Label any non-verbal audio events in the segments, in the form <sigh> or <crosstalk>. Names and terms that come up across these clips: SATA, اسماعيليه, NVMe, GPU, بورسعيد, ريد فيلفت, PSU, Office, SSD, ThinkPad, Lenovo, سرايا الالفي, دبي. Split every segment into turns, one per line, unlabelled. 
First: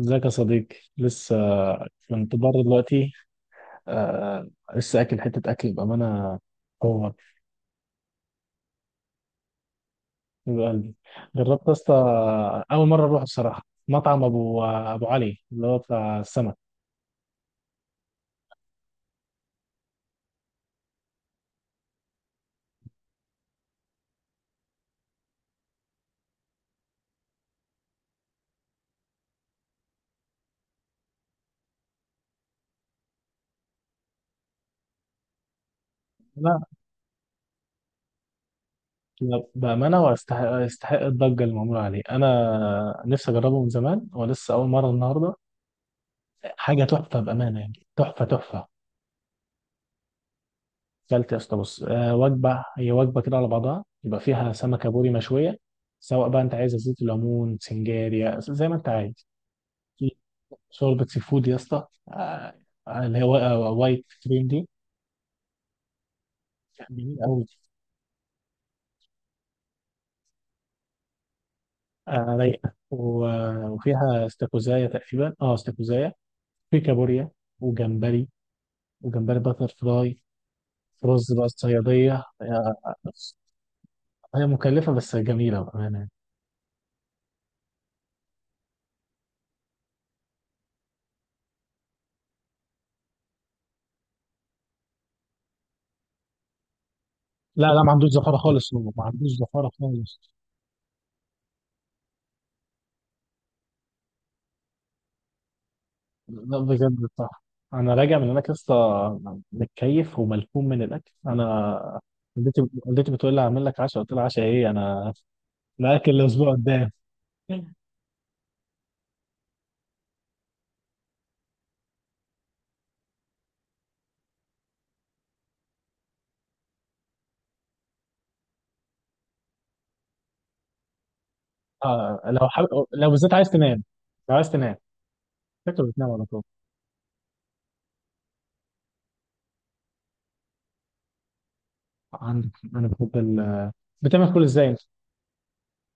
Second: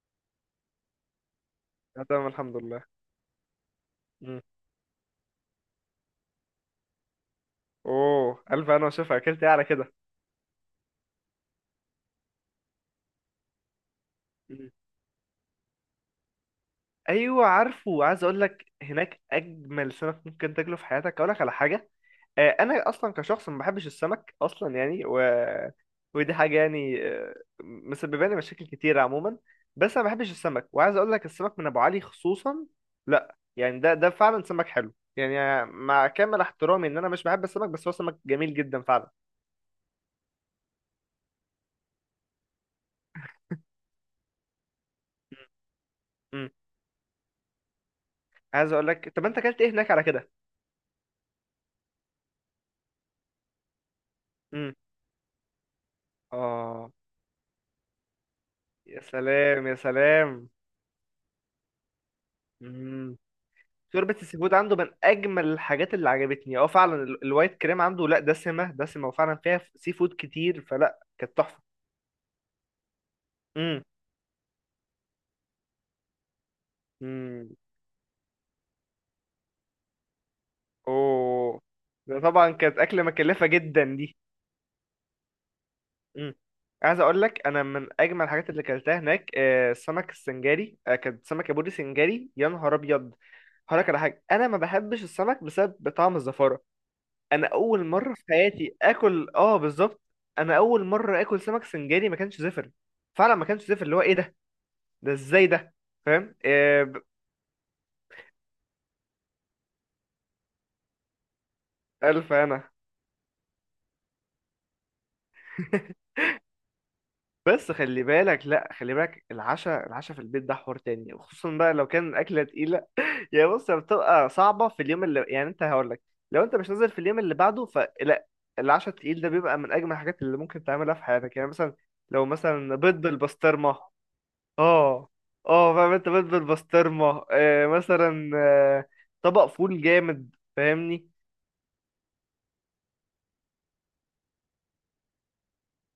ازيك يا صديقي؟ لسه
أنا تمام
كنت
الحمد
بره
لله.
دلوقتي.
مم.
آه. لسه اكل حته اكل بامانه. هو.
اوه الف انا، وشوف اكلت ايه على كده.
من قلبي جربت يا اسطى. اول مره اروح بصراحه مطعم ابو
مم.
ابو علي اللي هو بتاع السمك.
ايوه عارفه، عايز اقول لك هناك اجمل سمك ممكن تاكله في حياتك. اقول لك على حاجه. انا اصلا كشخص ما بحبش السمك اصلا يعني ودي حاجه مسببه لي مشاكل كتيره عموما. بس انا ما بحبش السمك، وعايز اقول لك السمك من ابو علي خصوصا. لا يعني ده فعلا سمك حلو يعني، مع كامل
لا،
احترامي ان انا مش بحب السمك، بس هو سمك جميل جدا فعلا.
لا، بامانه، ويستحق يستحق الضجه اللي معموله عليه. انا نفسي اجربه من زمان ولسه اول مره النهارده.
امم.
حاجه تحفه بامانه، يعني تحفه تحفه.
عايز اقول لك، طب انت اكلت ايه هناك على كده؟
كلت يا اسطى، بص، وجبه، هي وجبه كده على بعضها، يبقى فيها سمكه بوري مشويه. سواء بقى انت عايز
اه،
زيت الليمون سنجاريا زي ما انت
يا
عايز.
سلام يا
في
سلام.
شوربه سي فود يا اسطى،
مم.
اللي هي وايت
شوربة السي
كريم
فود
دي.
عنده من أجمل الحاجات اللي عجبتني، اه فعلا
جميل قوي.
الوايت كريم عنده لا دسمة دسمة، وفعلا فيها سي فود كتير، فلا كانت تحفة.
رايقه و- آه،
مم.
وفيها استاكوزايا تقريبا، استاكوزايا. في كابوريا.
مم.
وجمبري، وجمبري باتر فلاي. رز بقى
اوه. ده
الصياديه
طبعا
آه،
كانت أكلة مكلفة جدا دي.
هي مكلفه بس جميله بامانه.
مم. عايز أقول لك، أنا من أجمل الحاجات اللي أكلتها هناك السمك السنجاري، كانت سمكة بوري سنجاري، يا نهار أبيض. هقولك على حاجة، أنا ما بحبش السمك بسبب طعم الزفارة. انا
لا، لا،
اول
ما عندوش
مره في
زفاره خالص،
حياتي
هو ما عندوش
اكل، اه
زفاره
بالظبط.
خالص.
انا اول مره اكل سمك سنجاري ما كانش زفر. فعلا ما كانش زفر، اللي هو ايه ده؟ ده ازاي ده؟ فاهم
لا،
إيه؟
بجد، صح. انا راجع من هناك لسه. متكيف وملحوم من الاكل انا.
الف
والدتي
انا.
والدتي بتقول لي هعمل لك عشاء. قلت لها عشاء ايه انا؟ الاكل
<laughs>
الاسبوع قدام.
بس خلي بالك، لا خلي بالك، العشاء العشاء في البيت ده حوار تاني، وخصوصا بقى لو كان الاكله تقيله. يعني بص، هي بتبقى صعبه في اليوم اللي، يعني انت هقول لك، لو انت مش نازل في اليوم اللي بعده فلا، العشاء التقيل ده بيبقى من اجمل الحاجات اللي ممكن تعملها في حياتك. يعني مثلا
آه
لو
لو حب...
مثلا بيض
لو بالذات عايز
بالبسطرمه.
تنام. لو عايز تنام.
اه اه،
شكله
فاهم انت،
بتنام
بيت
على طول.
بالبسطرمه آه، مثلا آه. طبق فول جامد، فاهمني.
عندك. انا بحب ال... بتعمل كل ازاي انت؟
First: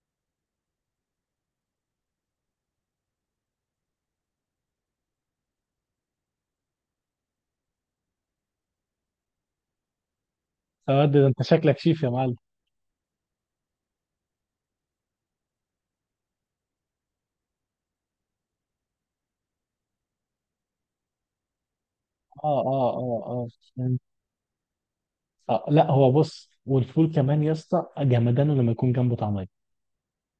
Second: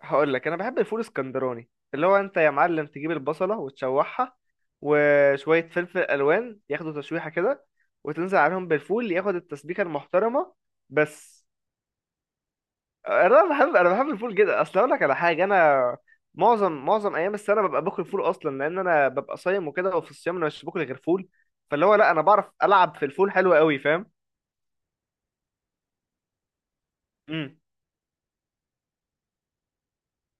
هقول لك، انا بحب الفول اسكندراني، اللي هو انت يا معلم تجيب البصله وتشوحها، وشويه فلفل الوان ياخدوا تشويحه كده، وتنزل عليهم بالفول ياخد التسبيكه المحترمه.
يا واد ده انت
بس
شكلك شيف يا معلم.
انا بحب الفول جدا. اصل اقول لك على حاجه، انا معظم ايام السنه ببقى باكل فول اصلا، لان انا ببقى صايم وكده، وفي الصيام انا مش باكل غير فول. فاللي هو لا، انا
اه،
بعرف العب في
اه،
الفول
اه.
حلو قوي، فاهم.
اه, آه، لا، هو بص، والفول كمان يا
امم.
اسطى جمدانه لما يكون جنبه طعميه.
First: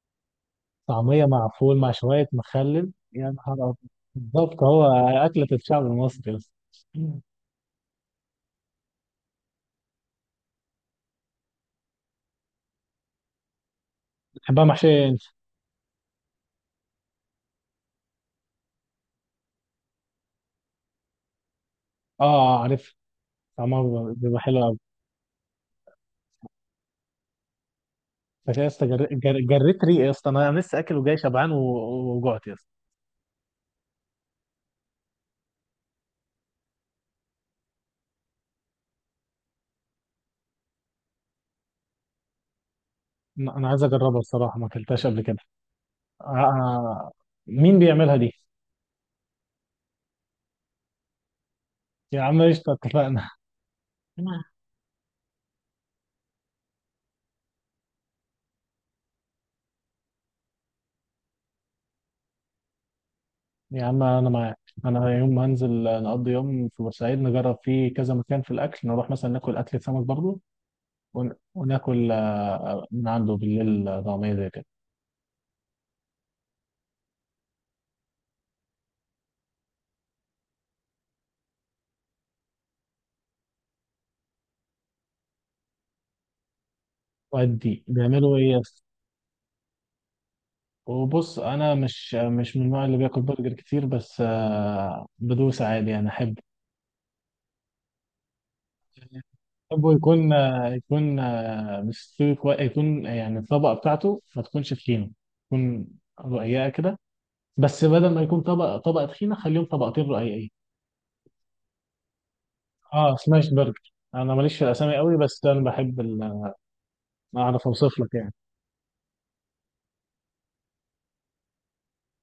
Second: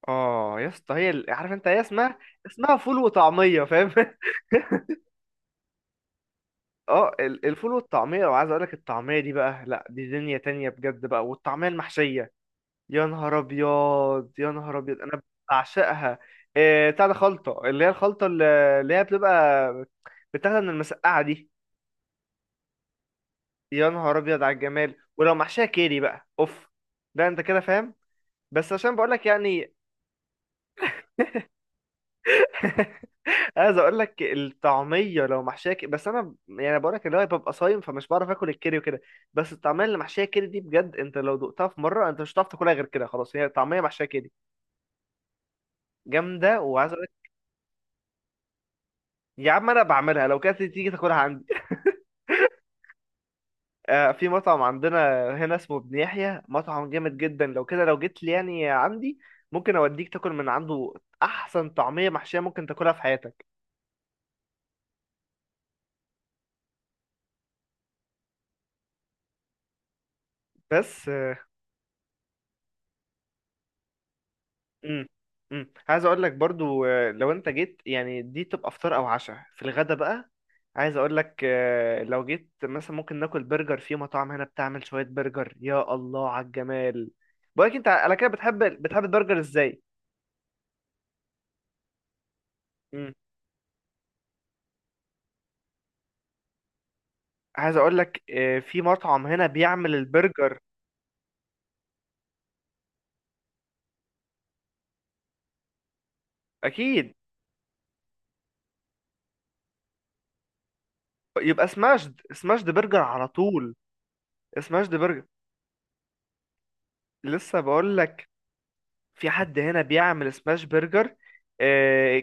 اه يا اسطى،
طعمية مع
عارف انت
فول
هي
مع
اسمها،
شوية
اسمها
مخلل
فول
يا نهار
وطعميه،
أبيض.
فاهم. <laughs>
بالظبط، هو. أكلة الشعب المصري بس.
اه الفول والطعميه، وعايز اقول لك الطعميه دي بقى، لا دي دنيا تانية بجد بقى، والطعميه المحشيه، يا نهار ابيض يا
بحبها
نهار ابيض،
محشية
انا
أنت؟
بعشقها. إيه بتاع ده، خلطه، اللي هي الخلطه اللي هي بتبقى بتاخدها من المسقعه دي.
أه، عارف. طعمها
يا
بيبقى
نهار
بيبقى
ابيض على
حلو أوي.
الجمال، ولو محشيه كيري بقى اوف، ده انت كده فاهم.
بس يا
بس
اسطى،
عشان بقول لك يعني،
جريت ريقي يا اسطى. أنا لسه أكل وجاي شبعان وجعت يا اسطى.
عايز اقول لك الطعميه لو بس انا يعني بقول لك اللي هو ببقى صايم، فمش بعرف اكل الكيري وكده. بس الطعميه اللي محشيه كيري دي، بجد انت لو دقتها في مره، انت مش هتعرف تاكلها غير كده، خلاص، هي
أنا
طعميه
عايز
محشيه
أجربها
كيري.
بصراحة، ما أكلتهاش قبل كده. آه،
جامده، وعايز اقول
آه،
لك،
مين بيعملها دي؟
يا عم انا بعملها لو كانت تيجي تاكلها عندي.
يا عم، قشطة، اتفقنا.
آه، في
<laughs>
مطعم عندنا هنا اسمه ابن يحيى، مطعم جامد جدا، لو كده لو جيت لي يعني عندي، ممكن اوديك تاكل من عنده، احسن طعميه محشيه ممكن تاكلها في حياتك.
يا عم، أنا معاك. أنا يوم ما هنزل نقضي يوم في بورسعيد، نجرب فيه كذا مكان في الأكل، نروح مثلا ناكل أكلة سمك برضه.
بس.
وناكل من عنده بالليل، طعمية زي كده.
امم. امم. عايز اقول لك برضو، لو انت جيت يعني دي تبقى فطار او عشاء في الغدا بقى. عايز اقول لك، لو جيت مثلا ممكن ناكل برجر، في مطاعم هنا بتعمل شوية برجر يا الله على الجمال. بقولك
وأدي
انت على كده،
بيعملوا إيه
بتحب
يس.
بتحب البرجر ازاي؟
وبص، أنا مش من النوع اللي
امم.
بياكل برجر كتير، بس بدوس عادي يعني أحب.
عايز اقول لك، في مطعم هنا
أحبه
بيعمل
يكون
البرجر.
آه، يكون مستوي كويس، يكون آه، يعني الطبقة بتاعته ما تكونش تخينة. تكون رقيقة كده.
اكيد
بس بدل ما يكون طبقة تخينة، خليهم طبقتين رقيقين.
يبقى سماشد سماشد برجر
اه،
على
سماش
طول.
برجر. أنا ماليش في
سماشد
الأسامي قوي،
برجر،
بس أنا بحب ال-
لسه
أعرف
بقول
أوصف لك
لك،
يعني.
في حد هنا بيعمل سماش برجر، آه،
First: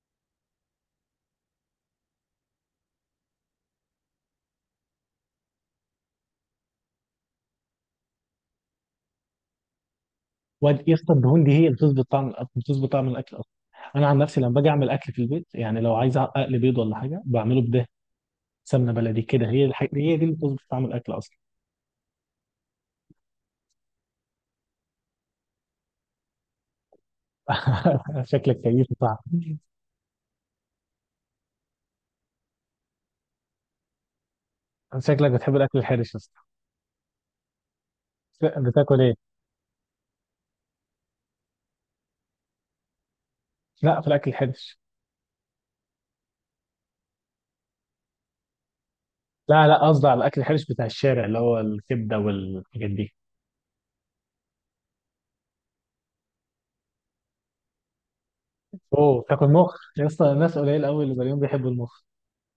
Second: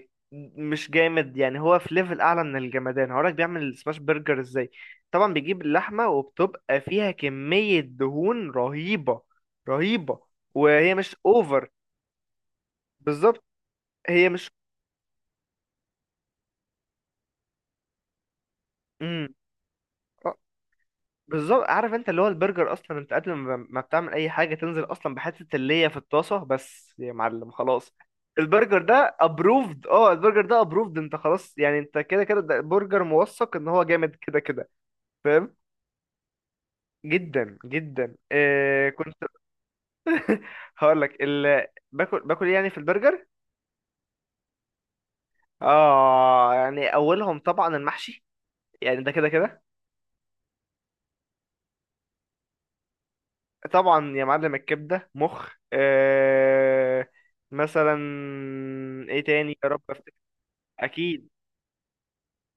مش جامد يعني، هو في ليفل اعلى من الجمدان. هقولك بيعمل السماش برجر ازاي، طبعا بيجيب اللحمه وبتبقى فيها كميه دهون رهيبه رهيبه،
يا
وهي
اسطى،
مش
الدهون دي هي اللي
اوفر.
بتظبط طعم الأكل، بتظبط طعم الأكل
بالظبط.
أصلا. أنا عن
هي
نفسي لما
مش
باجي أعمل أكل في البيت، يعني لو عايز أقلي بيض ولا حاجة بعمله بده سمنة بلدي
مم.
كده. هي الحاجة، هي دي اللي بتظبط طعم الأكل أصلا.
بالظبط، عارف انت، اللي هو البرجر اصلا، انت قبل ما بتعمل اي حاجه تنزل اصلا بحته اللية في الطاسه بس يا معلم، خلاص،
<laughs> شكلك
البرجر
كيف طعم؟
ده ابروفد. اه البرجر ده ابروفد، انت خلاص يعني، انت كده كده ده برجر موثق ان هو جامد كده كده،
شكلك
فاهم.
بتحب الأكل الحرش يا اسطى؟
جدا جدا.
لا،
إيه
بتاكل إيه؟
كنت؟ هقول لك باكل إيه يعني في البرجر.
لا، في الأكل الحرش.
اه، يعني اولهم طبعا المحشي، يعني ده كده كده.
لا، لا، قصدي على الأكل الحرش بتاع الشارع، اللي هو الكبدة والحاجات دي.
طبعا يا معلم، الكبده، مخ، إيه مثلا، ايه
أوه، تاكل
تاني يا
مخ
رب،
يا اسطى؟ ناس قليل قوي اللي
اكيد.
زيهم بيحبوا المخ.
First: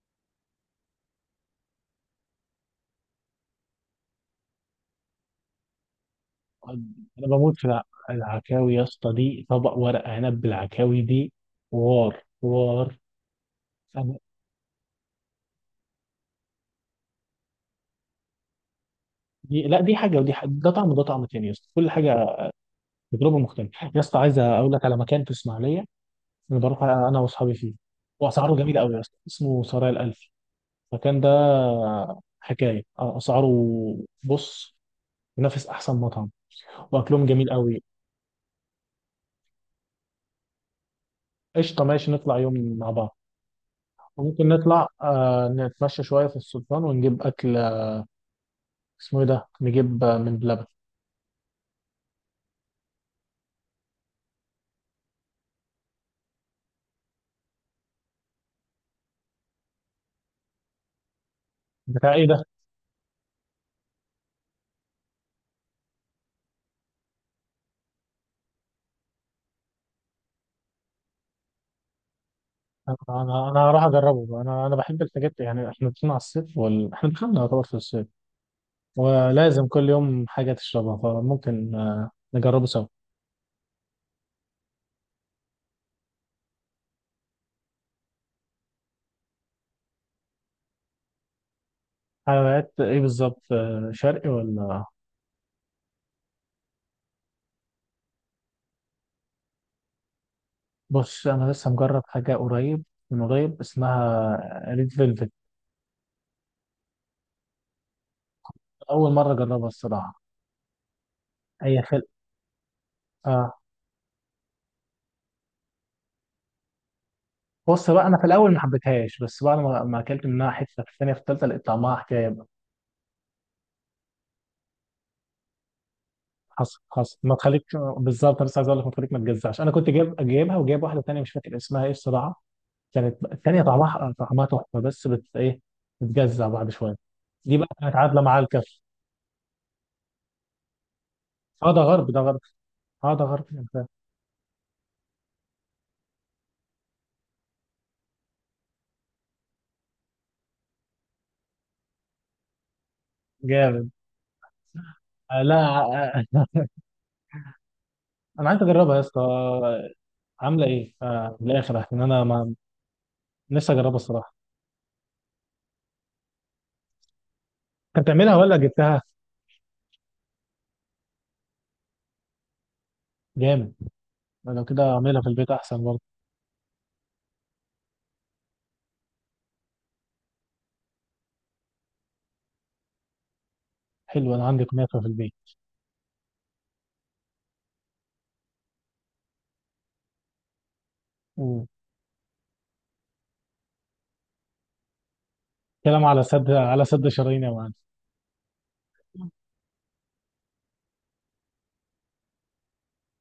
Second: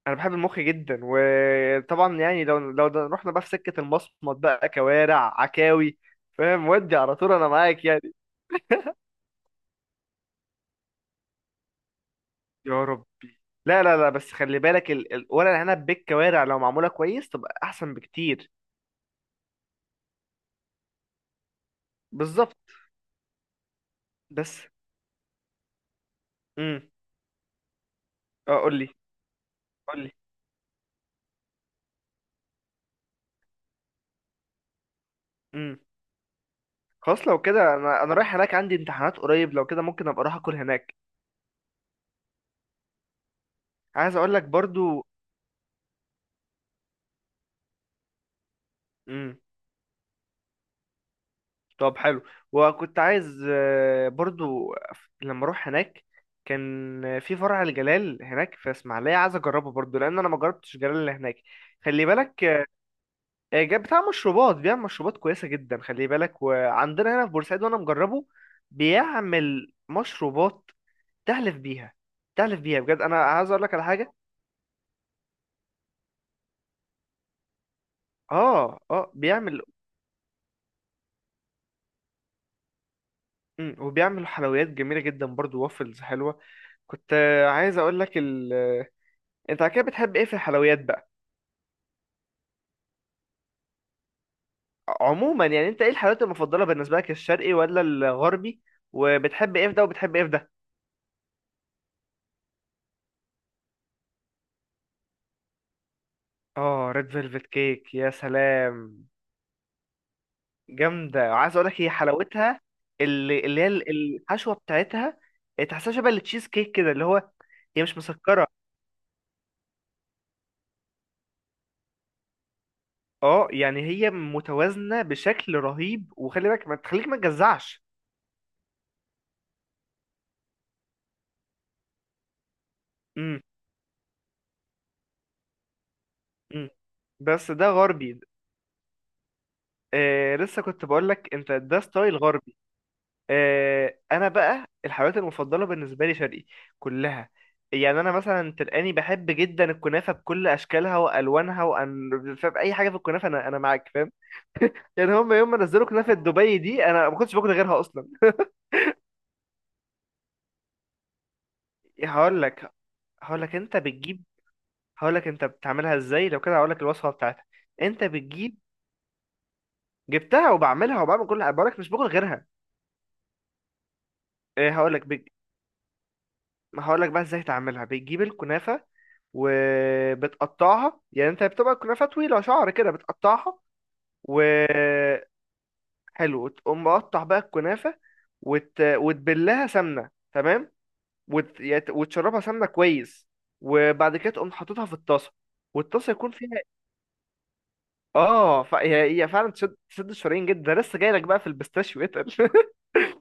انا بحب المخ جدا، وطبعا يعني لو رحنا بقى في سكه المصمت بقى كوارع عكاوي، فاهم، ودي على
انا
طول انا
بموت في
معاك يعني.
العكاوي يا اسطى. دي طبق ورق عنب بالعكاوي دي. حوار
يا
حوار.
ربي. لا لا لا،
أنا-
بس خلي بالك ورق العنب بالكوارع لو معموله كويس تبقى احسن بكتير.
دي لا دي حاجه ودي حاجة، ده طعم وده طعم تاني يا اسطى، كل حاجه
بالظبط.
تجربه مختلفه يا اسطى. عايز
بس.
اقول لك على مكان في اسماعيليه. انا
امم.
بروح انا واصحابي فيه. واسعاره
اه قول
جميله
لي
قوي يا اسطى، اسمه سرايا
قول لي.
الالفي. المكان ده حكايه، اسعاره، بص، ينافس
امم.
احسن مطعم. واكلهم
خلاص لو
جميل
كده،
قوي.
انا رايح هناك عندي امتحانات قريب، لو كده ممكن ابقى اروح اكل هناك.
قشطه، ماشي، نطلع يوم مع بعض.
عايز اقول لك
وممكن نطلع
برضو.
نتمشى شويه في السلطان ونجيب اكل. اسمه ايه ده؟
مم.
نجيب من بلبن.
طب حلو. وكنت عايز برضو لما اروح هناك، كان في فرع الجلال هناك في اسماعيليه عايز اجربه برضو، لان انا ما جربتش الجلال اللي هناك. خلي
بتاع ايه ده؟
بالك، جاب بتاع مشروبات بيعمل مشروبات كويسه جدا، خلي بالك، وعندنا هنا في بورسعيد وانا مجربه. بيعمل مشروبات تحلف بيها، تحلف بيها
انا
بجد. انا
انا
عايز
أنا
اقول لك
هروح
على حاجه.
اجربه بقى. انا بحب الحاجات، يعني احنا داخلين على الصيف احنا دخلنا يعتبر في الصيف.
اه اه بيعمل.
ولازم كل يوم حاجه تشربها، فممكن نجربه سوا.
وبيعمل حلويات جميله جدا برضو، وافلز حلوه. كنت عايز اقول لك، انت على كده بتحب ايه في الحلويات بقى،
حلويات ايه بالظبط؟ شرقي ولا؟
عموما يعني، انت ايه الحلويات المفضله بالنسبه لك، الشرقي ولا الغربي؟ وبتحب ايه في ده، وبتحب ايه في ده؟
بص، انا لسه مجرب حاجه قريب، من قريب، اسمها ريد فيلفت.
اه، ريد فيلفت كيك، يا سلام.
اول مره اجربها الصراحه.
جامده، وعايز اقول
هي
لك هي
خل...
حلاوتها، اللي
آه.
اللي الحشوه بتاعتها تحسها شبه التشيز كيك كده، اللي هو هي
بص
مش
بقى، انا في
مسكره.
الاول ما حبيتهاش، بس بعد ما اكلت منها حته في الثانيه في الثالثه، لقيت طعمها حكايه.
اه يعني هي متوازنه بشكل رهيب، وخلي بالك ما
حصل
تخليك
حصل،
ما
ما تخليك.
تجزعش.
بالظبط، لسه عايز اقول لك ما تخليك ما تجزعش. انا كنت جايبها وجايب واحده تانيه مش فاكر اسمها ايه الصراحه. كانت
امم.
التانيه طعمها تحفه، بس بت ايه؟ بتجزع
امم.
بعد شويه.
بس
دي بقى
ده
كانت
غربي.
عادله مع الكف.
آه، لسه كنت بقول لك انت
اه،
ده
ده غرب،
ستايل
ده غرب.
غربي.
اه، ده غرب أنت.
انا بقى الحلويات المفضله بالنسبه لي شرقي كلها، يعني انا مثلا تلقاني بحب جدا الكنافه بكل اشكالها والوانها، وان فاهم اي حاجه في الكنافه، انا معاك
جامد.
فاهم. يعني هم
آه،
يوم
لا،
ما نزلوا كنافه
آه.
دبي
<laughs>
دي، انا ما كنتش باكل غيرها اصلا.
انا عايز اجربها يا اسطى. عامله ايه من الاخر، عشان انا
هقول
ما...
لك، هقول لك
لسه
انت
اجربها
بتجيب
الصراحه.
هقول لك انت بتعملها ازاي، لو كده هقول لك الوصفه بتاعتها. انت
انت بتعملها ولا
بتجيب،
جبتها؟
جبتها وبعملها، وبعمل كل، بقول لك مش باكل غيرها.
جامد. لو كده
هقول لك،
اعملها في البيت احسن برضه.
ما هقولك بقى ازاي تعملها. بتجيب الكنافة وبتقطعها، يعني انت بتبقى الكنافة طويلة شعر كده بتقطعها
حلو، انا عندي كنافه في
وحلو.
البيت.
تقوم مقطع بقى الكنافة، وتبلها سمنة، تمام،
مم.
وتشربها سمنة كويس، وبعد كده تقوم حاططها في الطاسة،
كلام
والطاسة
على
يكون فيها
سد على سد شرايين يا معلم.
اه هي هي فعلا تشد تشد الشرايين جدا، ده لسه جايلك بقى في البيستاشيو اتقل. <laughs>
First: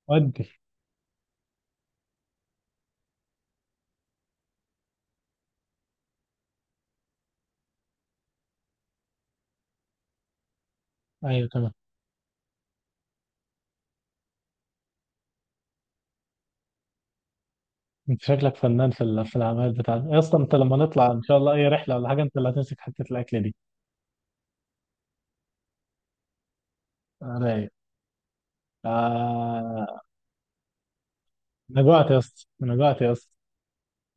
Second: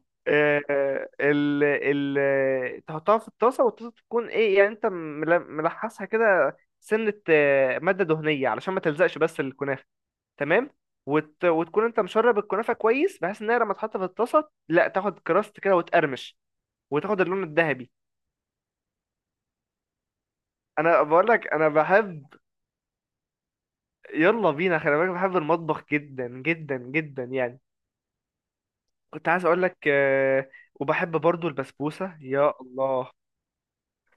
ودي.
آه، ال ال تحطها في الطاسة، والطاسة تكون ايه يعني، انت ملحسها كده سنة مادة دهنية علشان ما تلزقش بس الكنافة، تمام،
ايوه، تمام.
وتكون انت مشرب الكنافة كويس بحيث انها لما تحط في الطاسة لا تاخد كراست كده وتقرمش، وتاخد اللون الذهبي.
انت شكلك فنان في الاعمال بتاعتك يا اسطى. انت لما
انا
نطلع ان
بقول
شاء
لك
الله اي
انا
رحله ولا حاجه،
بحب،
انت اللي هتمسك حته الاكل دي.
يلا بينا، خلي بالك بحب المطبخ جدا جدا جدا يعني.
رايق.
كنت عايز اقول لك،
آه.
وبحب برضو
انا جوعت
البسبوسة،
يا اسطى،
يا
انا جوعت
الله.
يا اسطى.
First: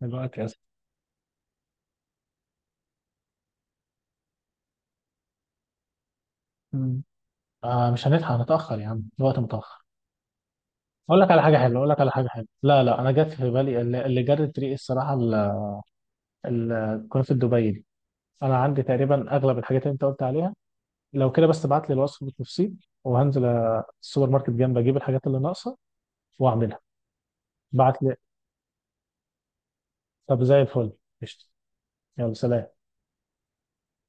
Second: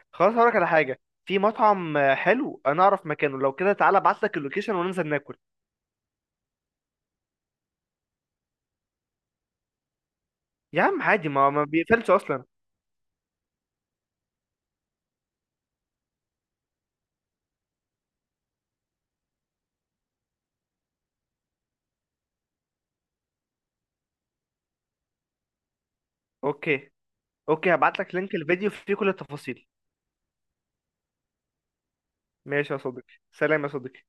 انا
خلاص
جوعت يا
هقولك
اسطى.
على حاجة، في مطعم حلو انا اعرف مكانه، لو كده تعالى ابعتلك اللوكيشن وننزل ناكل.
مم. آه، مش هنلحق، هنتاخر يا عم، الوقت متاخر.
يا عم
اقول
عادي،
لك على
ما
حاجه
ما
حلوه، اقول لك
بيقفلش
على حاجه
اصلا.
حلوه. لا، لا، انا جت في بالي اللي جرت ريقي الصراحه ال- كنت في دبي دي. انا عندي تقريبا اغلب الحاجات اللي انت قلت عليها. لو كده بس ابعت لي الوصف بالتفصيل، وهنزل السوبر ماركت جنب، اجيب الحاجات اللي ناقصه واعملها.
اوكي. اوكي،
بعت
هبعتلك
لي.
لينك الفيديو فيه كل التفاصيل.
طب زي الفل. قشطة. يلا،
ماشي يا
سلام.
صديقي، سلام يا صديقي.